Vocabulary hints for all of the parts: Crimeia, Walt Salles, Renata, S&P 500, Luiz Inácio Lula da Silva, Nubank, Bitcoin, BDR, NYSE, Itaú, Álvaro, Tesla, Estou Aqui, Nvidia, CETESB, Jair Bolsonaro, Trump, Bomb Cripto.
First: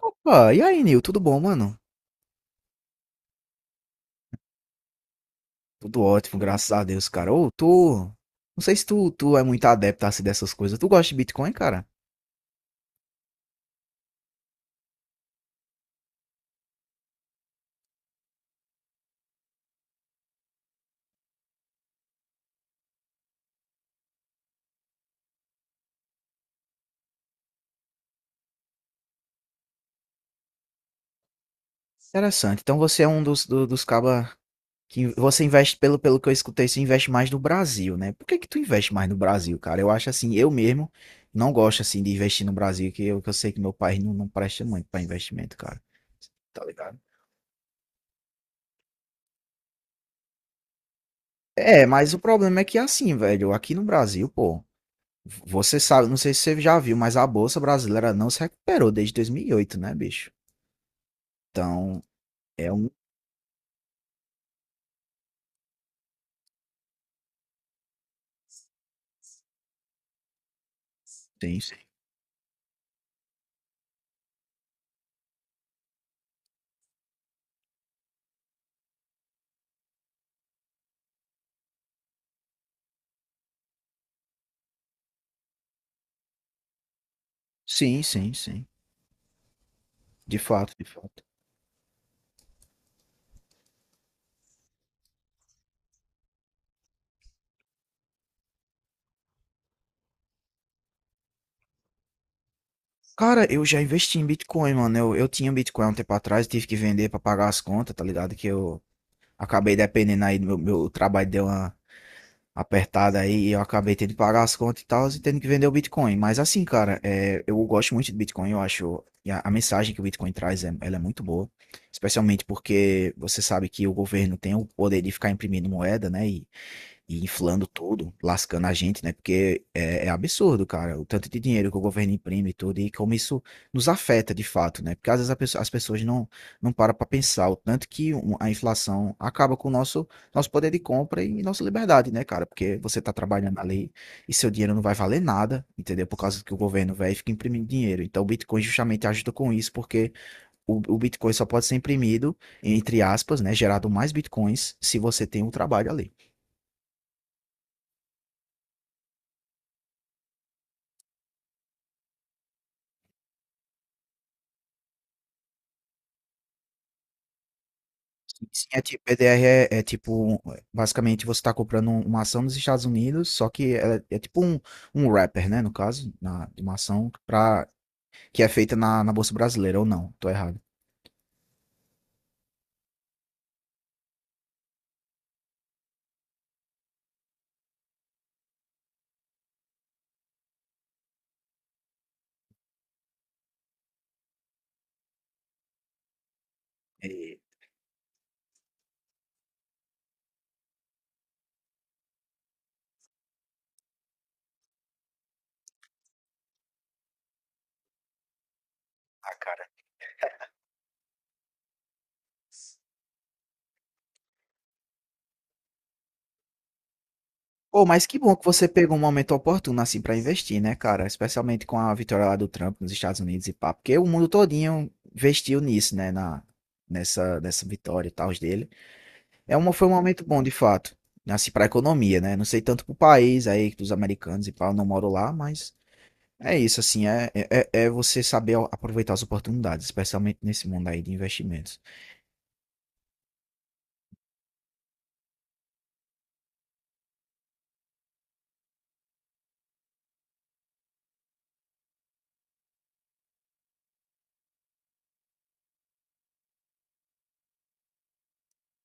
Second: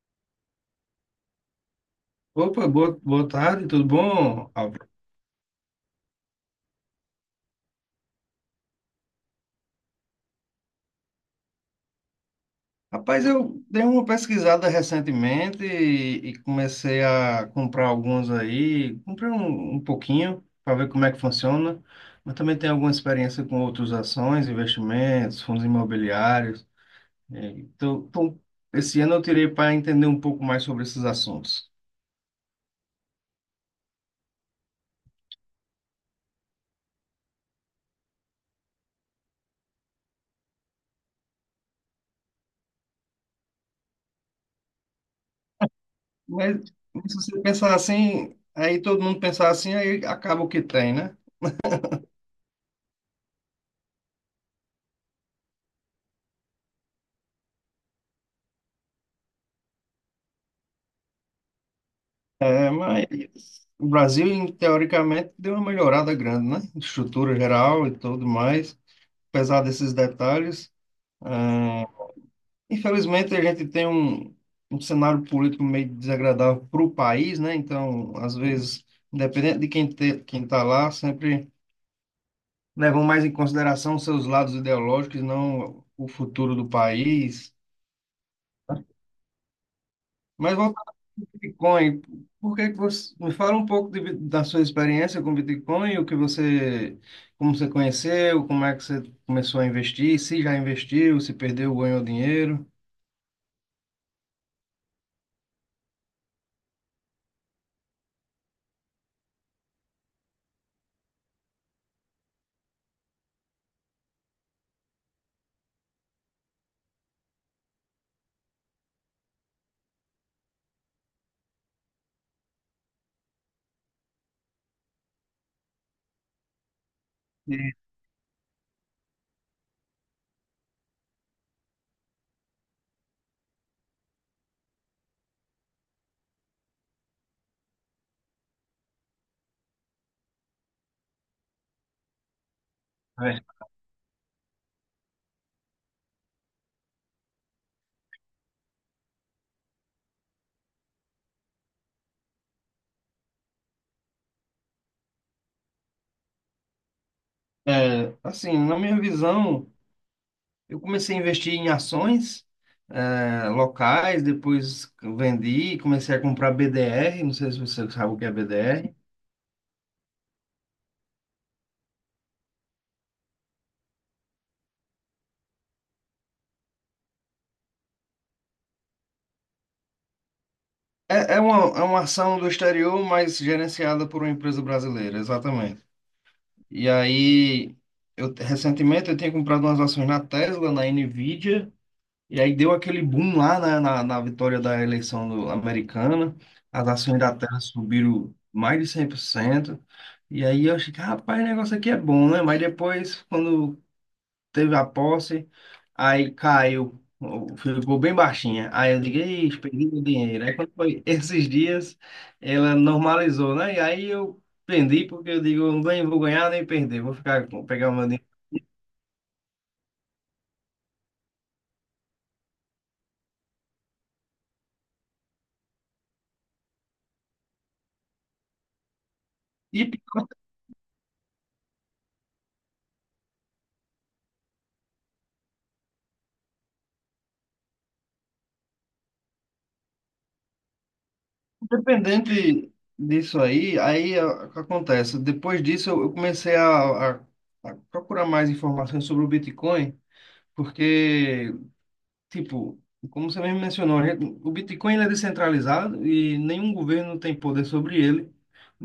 Opa, e aí, Nil? Tudo bom, mano? Opa, boa tarde, tudo bom, Álvaro? Tudo ótimo, graças a Deus, cara. Ô, tu. Não sei se tu é muito adepto assim dessas coisas. Tu gosta de Bitcoin, cara? Rapaz, eu dei uma pesquisada recentemente e comecei a comprar alguns aí. Comprei um pouquinho para ver como é que funciona, mas também tenho alguma experiência com outras ações, investimentos, fundos imobiliários. Então, esse ano eu tirei para entender um pouco mais sobre esses assuntos. Interessante. Então você é um dos cabas que você investe, pelo que eu escutei, você investe mais no Brasil, né? Por que que tu investe mais no Brasil, cara? Eu acho assim, eu mesmo não gosto assim de investir no Brasil, que eu sei que meu país não presta muito pra investimento, cara. Tá Mas ligado? se você pensar assim, aí todo mundo pensar assim, aí acaba o que tem, né? É, mas o problema é que assim, velho, aqui no Brasil, pô. Você sabe, não sei se você já viu, mas a Bolsa Brasileira não se recuperou desde 2008, né, bicho? Então, é É, um. mas o Brasil, teoricamente, deu uma melhorada grande, né? Estrutura geral e tudo mais, apesar desses detalhes. Sim, sim. ah, Infelizmente, a gente tem um cenário político meio desagradável para o país, né? Então, às vezes, independente de quem está lá, sempre levam mais em consideração os seus lados ideológicos, não o futuro do país. Sim, sim, sim. De Mas fato, voltando de fato. ao Bitcoin, por que que você me fala um pouco da sua experiência com Bitcoin, o que você, como você conheceu, como é que você começou a investir, se já investiu, se perdeu, ganhou dinheiro. Cara, eu já investi em Bitcoin, mano. Eu tinha Bitcoin há um tempo atrás, tive que vender pra pagar as contas, tá ligado? Que eu acabei dependendo aí do meu trabalho, deu uma apertada aí e eu acabei tendo que pagar as contas e tal, e tendo que vender o Bitcoin. Mas assim, cara, é, eu gosto muito do Bitcoin, eu acho. A mensagem que o Bitcoin traz, é, ela é muito boa. Especialmente porque você sabe que o governo tem o poder de ficar imprimindo moeda, né? E inflando E, tudo, lascando a gente, né? Porque é, é absurdo, cara, o tanto de dinheiro que o governo imprime e tudo, e como isso nos afeta de fato, né? Porque às vezes a as pessoas não param para pensar o tanto que a inflação acaba com o nosso, nosso poder de compra e nossa liberdade, né, cara? Porque você tá é, trabalhando ali e seu dinheiro não vai valer nada, entendeu? Por causa que o governo, velho, fica imprimindo dinheiro. Então o Bitcoin justamente ajuda com isso, porque o Bitcoin só pode ser imprimido, entre aspas, né? Gerado mais Bitcoins se você tem um trabalho ali. Assim, na minha visão, eu comecei a investir em ações, locais, depois vendi, comecei a comprar BDR, não sei se você sabe o que é Sim, é BDR. tipo, BDR é, é tipo, basicamente você está comprando uma ação nos Estados Unidos, só que é, é tipo um, um wrapper, né, no caso, na, de uma ação pra, que é feita na Bolsa Brasileira, ou não, tô errado. É, é uma ação do exterior, mas gerenciada por uma empresa brasileira, exatamente. E aí, eu recentemente eu tinha comprado umas ações na Tesla, na Nvidia, e aí deu aquele boom lá na vitória da eleição americana. As ações da É. Tesla subiram mais de 100%. E aí eu achei que, rapaz, o negócio aqui é bom, né? Mas depois, quando teve a posse, aí caiu, ficou bem baixinha. Aí eu digo, ixi, perdi meu dinheiro. Aí quando foi esses dias, ela normalizou, né? E aí eu vendi, porque eu digo, eu nem vou ganhar nem perder, vou ficar Pô, pegar o meu mas que dinheiro. bom que você pegou um momento oportuno, assim, pra investir, né, cara, especialmente com a vitória lá do Trump nos Estados Unidos e pá, porque o mundo todinho investiu nisso, né, na, nessa vitória e tal dele. É uma, E foi um momento pior, bom, de fato. Assim, para a economia, né? Não sei tanto para o país aí, dos americanos e pá, eu não moro lá, mas é isso, assim, é você saber aproveitar as oportunidades, especialmente nesse mundo aí de investimentos. independente disso aí, o que acontece? Depois disso, eu comecei a procurar mais informações sobre o Bitcoin, porque. Tipo, como você mesmo mencionou, o Bitcoin ele é descentralizado e nenhum governo tem poder sobre ele.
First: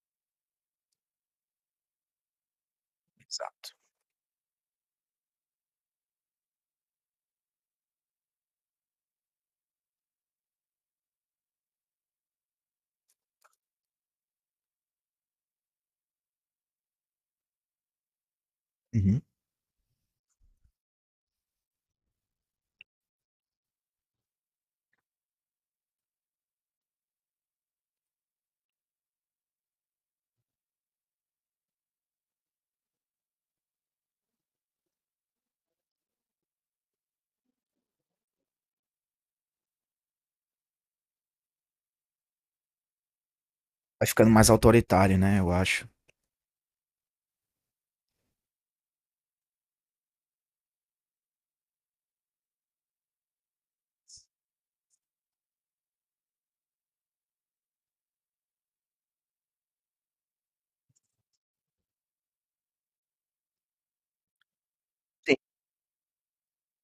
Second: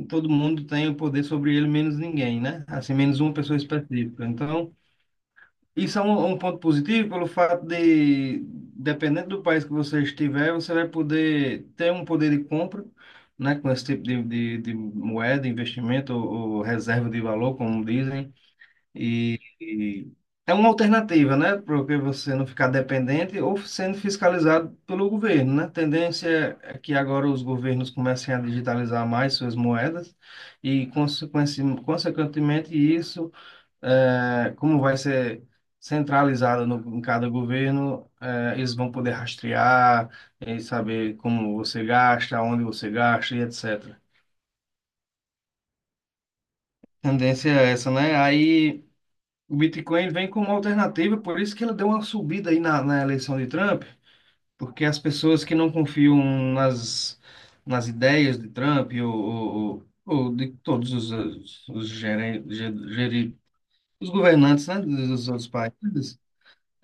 Todo mundo tem o poder sobre ele, menos ninguém, né? Assim, menos uma pessoa Exato. específica. Então, isso é um ponto positivo pelo fato de, dependendo do país que você estiver, você vai poder ter um poder de compra, né? Com esse tipo de moeda, investimento ou reserva de valor, como dizem. Uhum. E é uma alternativa, né? Porque você não ficar dependente ou sendo fiscalizado pelo governo, né? A tendência é que agora os governos comecem a digitalizar mais suas moedas e, consequentemente, isso, como vai ser centralizado no, em cada governo, eles vão poder rastrear e saber como você gasta, onde você gasta e etc. Vai ficando mais autoritário, né? Eu acho. Tendência é essa, né? Aí. O Bitcoin vem como alternativa, por isso que ele deu uma subida aí na eleição de Trump, porque as pessoas que não confiam nas, nas ideias de Trump ou de todos os, geren- ge- geri- os governantes, né, dos outros países,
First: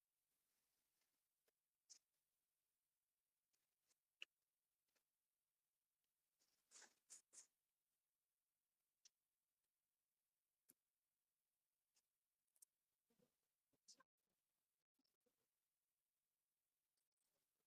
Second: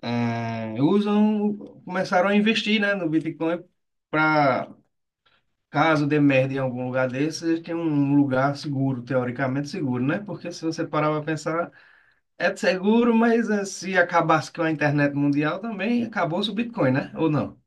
eh, usam, começaram a investir, né, no Bitcoin para, caso dê merda em algum lugar desse, eles têm um lugar seguro, teoricamente seguro, né? Porque se você parar para pensar, é seguro, mas se acabasse com a internet mundial também, acabou-se o Bitcoin, né? Ou não?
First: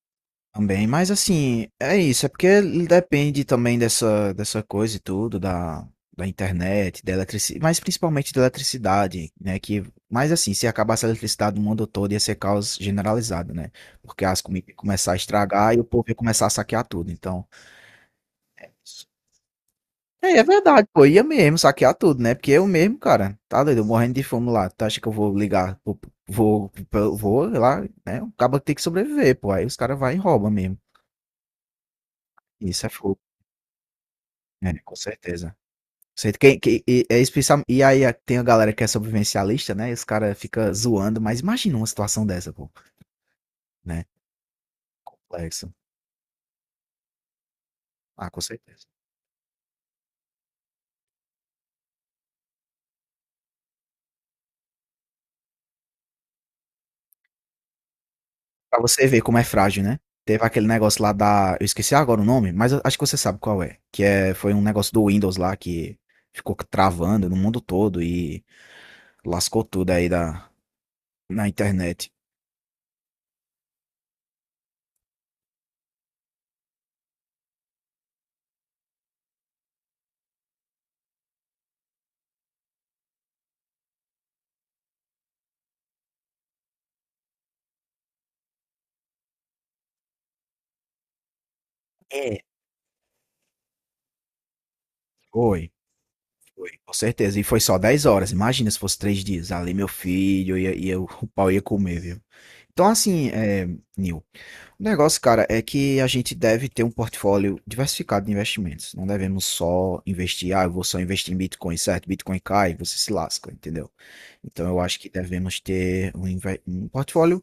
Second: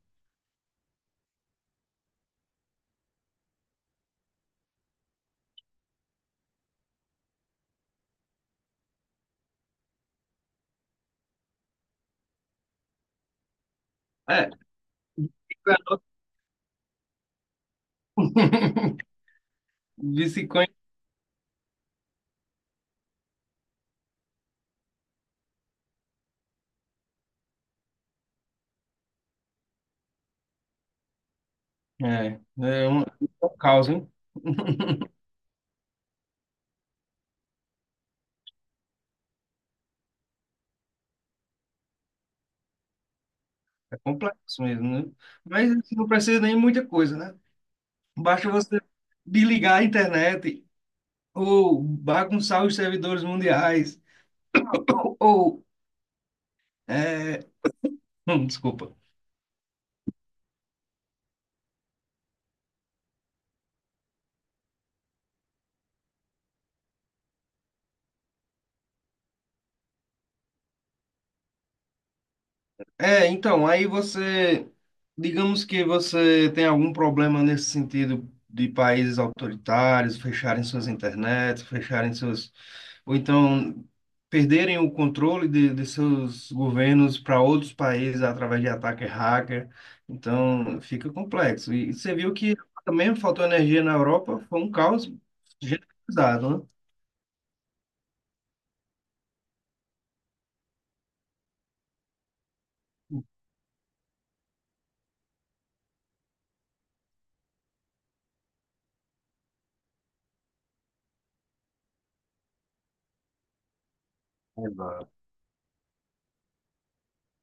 Também, mas assim, é isso, é porque depende também dessa coisa e tudo, da, da internet, da eletricidade, mas principalmente da eletricidade, né? Que, mas assim, se acabasse a eletricidade no mundo todo, ia ser caos generalizado, né? Porque as É. comidas iam começar a estragar e o povo ia começar a saquear tudo, então. É, é Bitcoin verdade, pô, ia mesmo saquear tudo, né? Porque eu mesmo, cara, tá doido, eu morrendo de fome lá. Tu acha que eu vou ligar, vou, vou, vou lá, né? O cabo tem que sobreviver, pô. Aí os caras vai e rouba mesmo. Isso é fogo. é um caos, hein? É, com certeza. Sei é especial, e aí tem a galera que é sobrevivencialista, né? E os caras ficam zoando, mas imagina uma situação dessa, pô, É né? complexo mesmo, né? Mas Complexo. assim, não precisa nem muita coisa, né? Ah, com Basta você certeza. desligar a internet ou bagunçar os servidores mundiais ou... é, Pra desculpa. você ver como é frágil, né? Teve aquele negócio lá da. Eu esqueci agora o nome, mas eu acho que você sabe qual é. Que é, foi um negócio do Windows lá que ficou travando no mundo todo e lascou tudo aí da, na internet. É, então, aí você, digamos que você tem algum problema nesse sentido de países autoritários fecharem suas internets, fecharem seus, ou então perderem o controle de seus governos para outros países através de ataque hacker. Então, fica complexo. E você viu É. que também faltou energia na Europa, foi um caos Foi, generalizado, né? foi, com certeza. E foi só 10 horas. Imagina se fosse 3 dias. Ali, meu filho, o pau ia comer, viu? Então, assim, é, Nil, o negócio, cara, é que a gente deve ter um portfólio diversificado de investimentos. Não devemos só investir, ah, eu vou só investir em Bitcoin, certo? Bitcoin cai, você se lasca, entendeu? Então, eu acho que Exato. devemos ter um portfólio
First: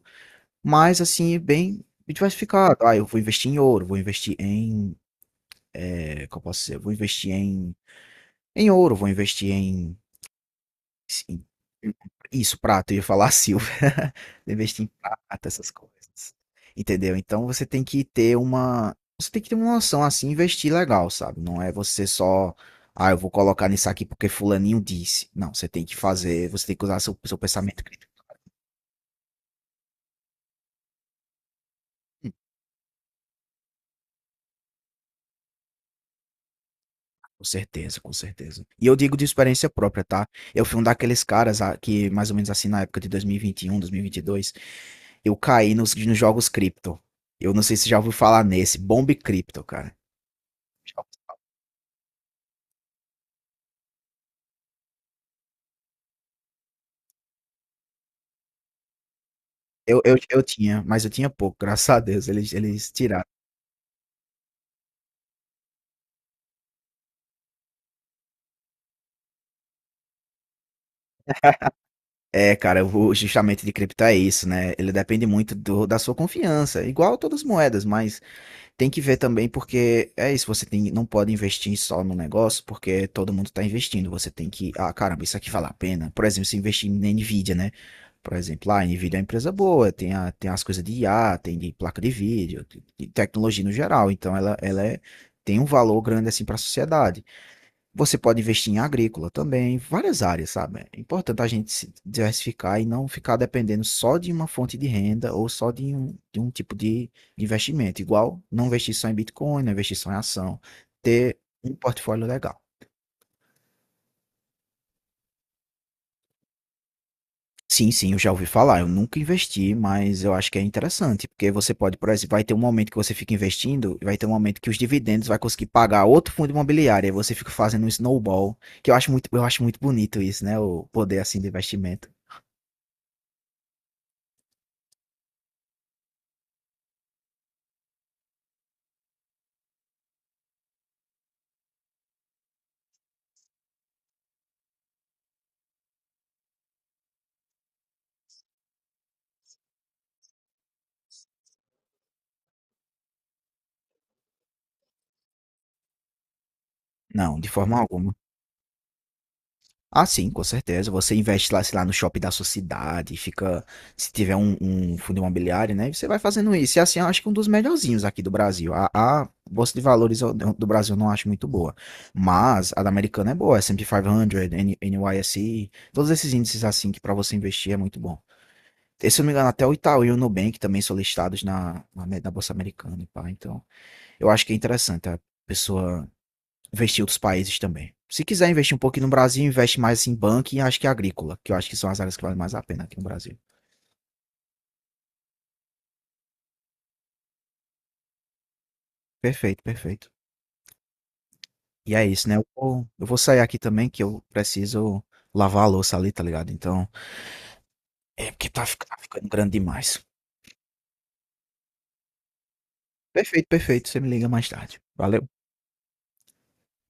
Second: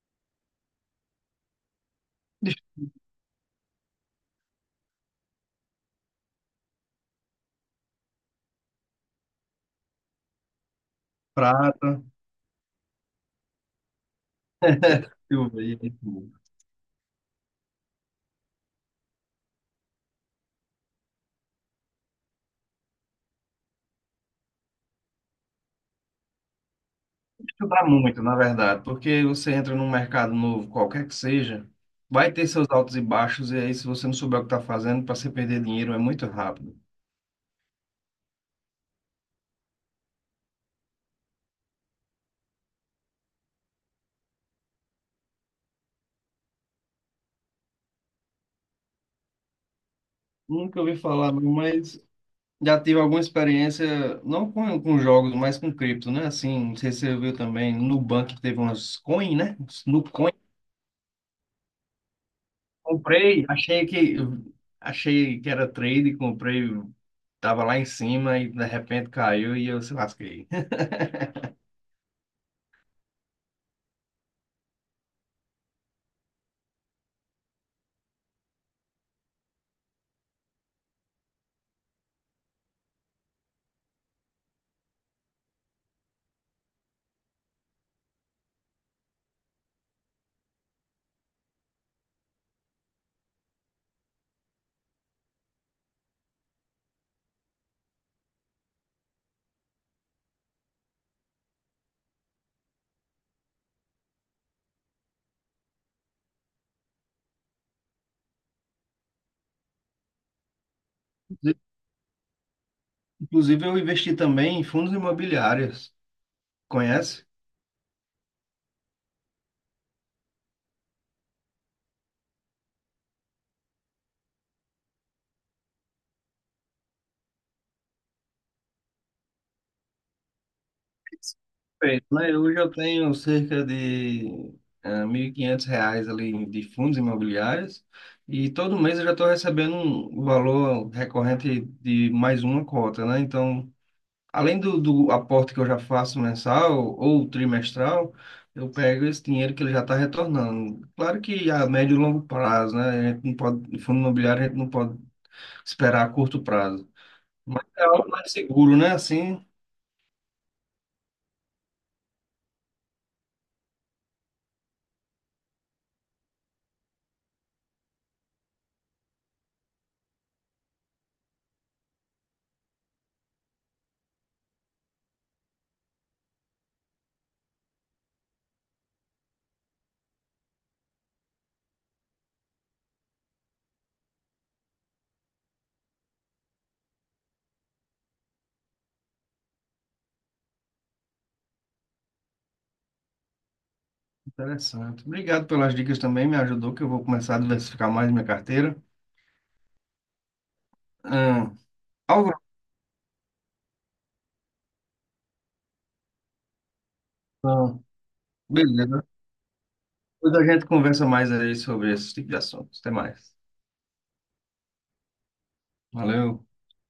mais, assim, bem diversificado. Ah, eu vou investir em ouro, vou investir em, é, qual posso ser? Vou investir em, em ouro, vou investir em Sim. Prata, Isso, prata, eu ia falar silver. Investir em prata, essas silveira. coisas. Entendeu? Então você tem que ter uma. Você tem que ter uma noção assim, investir legal, sabe? Não é você só. Ah, eu vou colocar nisso aqui porque fulaninho disse. Não, você tem que fazer, você tem que usar seu Ajudar pensamento crítico. muito, na verdade, porque você entra num mercado novo, qualquer que seja, vai Hum, ter seus altos e baixos, e aí se você não souber o que está fazendo, para você perder dinheiro é muito rápido. Com certeza, com certeza. E eu digo de experiência própria, tá? Eu fui um daqueles caras ah, que, mais ou menos assim, na época de 2021, 2022, eu caí nos jogos cripto. Eu não sei se já ouviu falar nesse, Bomb Cripto, cara. Nunca ouvi falar, mas já tive alguma experiência, não com jogos, mas com cripto, né? Assim, não sei se você viu também, no Nubank teve umas coin, né? Eu, No eu, coin, eu tinha, mas eu tinha pouco, graças a Deus, eles tiraram. comprei, achei que, achei que era trade, comprei, tava lá em cima e de repente caiu e eu se lasquei. É, cara, eu vou justamente de cripto é isso, né? Ele depende muito do, da sua confiança, igual todas as moedas, mas tem que ver também porque é isso, você tem, não pode investir só no negócio porque todo mundo tá investindo, você tem que, ah, caramba, isso aqui vale a pena. Por exemplo, se investir na Nvidia, né? Por exemplo, lá, a Nvidia é uma empresa boa, tem, a, tem as coisas de IA, tem de placa de vídeo, de tecnologia no geral, então ela é, tem um valor grande assim para a sociedade. Você pode investir em agrícola também, várias áreas, sabe? É importante a gente se diversificar e não ficar dependendo só de uma fonte de renda ou só de um tipo de investimento. Igual não investir só em Bitcoin, não investir só em ação. Ter um portfólio legal. Inclusive, eu investi também em fundos imobiliários. Conhece? Sim, sim, eu já ouvi falar. Eu nunca investi, mas eu acho que é interessante, porque você pode, por exemplo, vai ter um momento que você fica investindo, e vai ter um momento que os dividendos vai conseguir pagar outro fundo imobiliário, aí você fica fazendo um snowball, que eu acho muito bonito isso, né? O poder assim do Perfeito, investimento. né? Hoje eu tenho cerca de R$ 1.500 ali de fundos imobiliários e todo mês eu já estou recebendo um valor recorrente de mais uma cota, né? Então, além do aporte que eu já faço mensal ou trimestral, eu pego esse dinheiro que ele já está retornando. Claro que a médio e longo prazo, né? A gente não pode, fundo imobiliário a gente não pode esperar a curto prazo. Não, de Mas forma é algo alguma. mais seguro, né? Assim, Ah, sim, com certeza. Você investe lá, sei lá, no shopping da sua cidade, fica. Se tiver um, um fundo imobiliário, né? Você vai fazendo isso. E assim, eu acho que um dos melhorzinhos aqui do Brasil. A Bolsa de Valores do Brasil eu não acho muito boa. Mas a da Americana é boa. S&P 500, NYSE, todos esses índices assim que para você investir é muito bom. E, se eu não me engano, até o Itaú e o Nubank também são listados na Bolsa Americana, e pá. Então, eu acho que é interessante a pessoa investir em outros países também. Se quiser investir um pouquinho no Brasil, investe mais em banco e acho que é agrícola, que eu acho que são as áreas que valem mais a pena aqui no Brasil. Interessante. Obrigado pelas dicas também, me ajudou, que eu vou começar a diversificar mais minha carteira. Perfeito, perfeito. Hum, E é isso, algo... né? Eu vou sair aqui também, que eu preciso lavar a louça ali, tá ligado? Então, é porque tá, tá Beleza. ficando grande demais. Depois a gente conversa mais aí sobre esse tipo de assuntos. Até mais. Perfeito, perfeito. Você me liga mais tarde. Valeu. Valeu.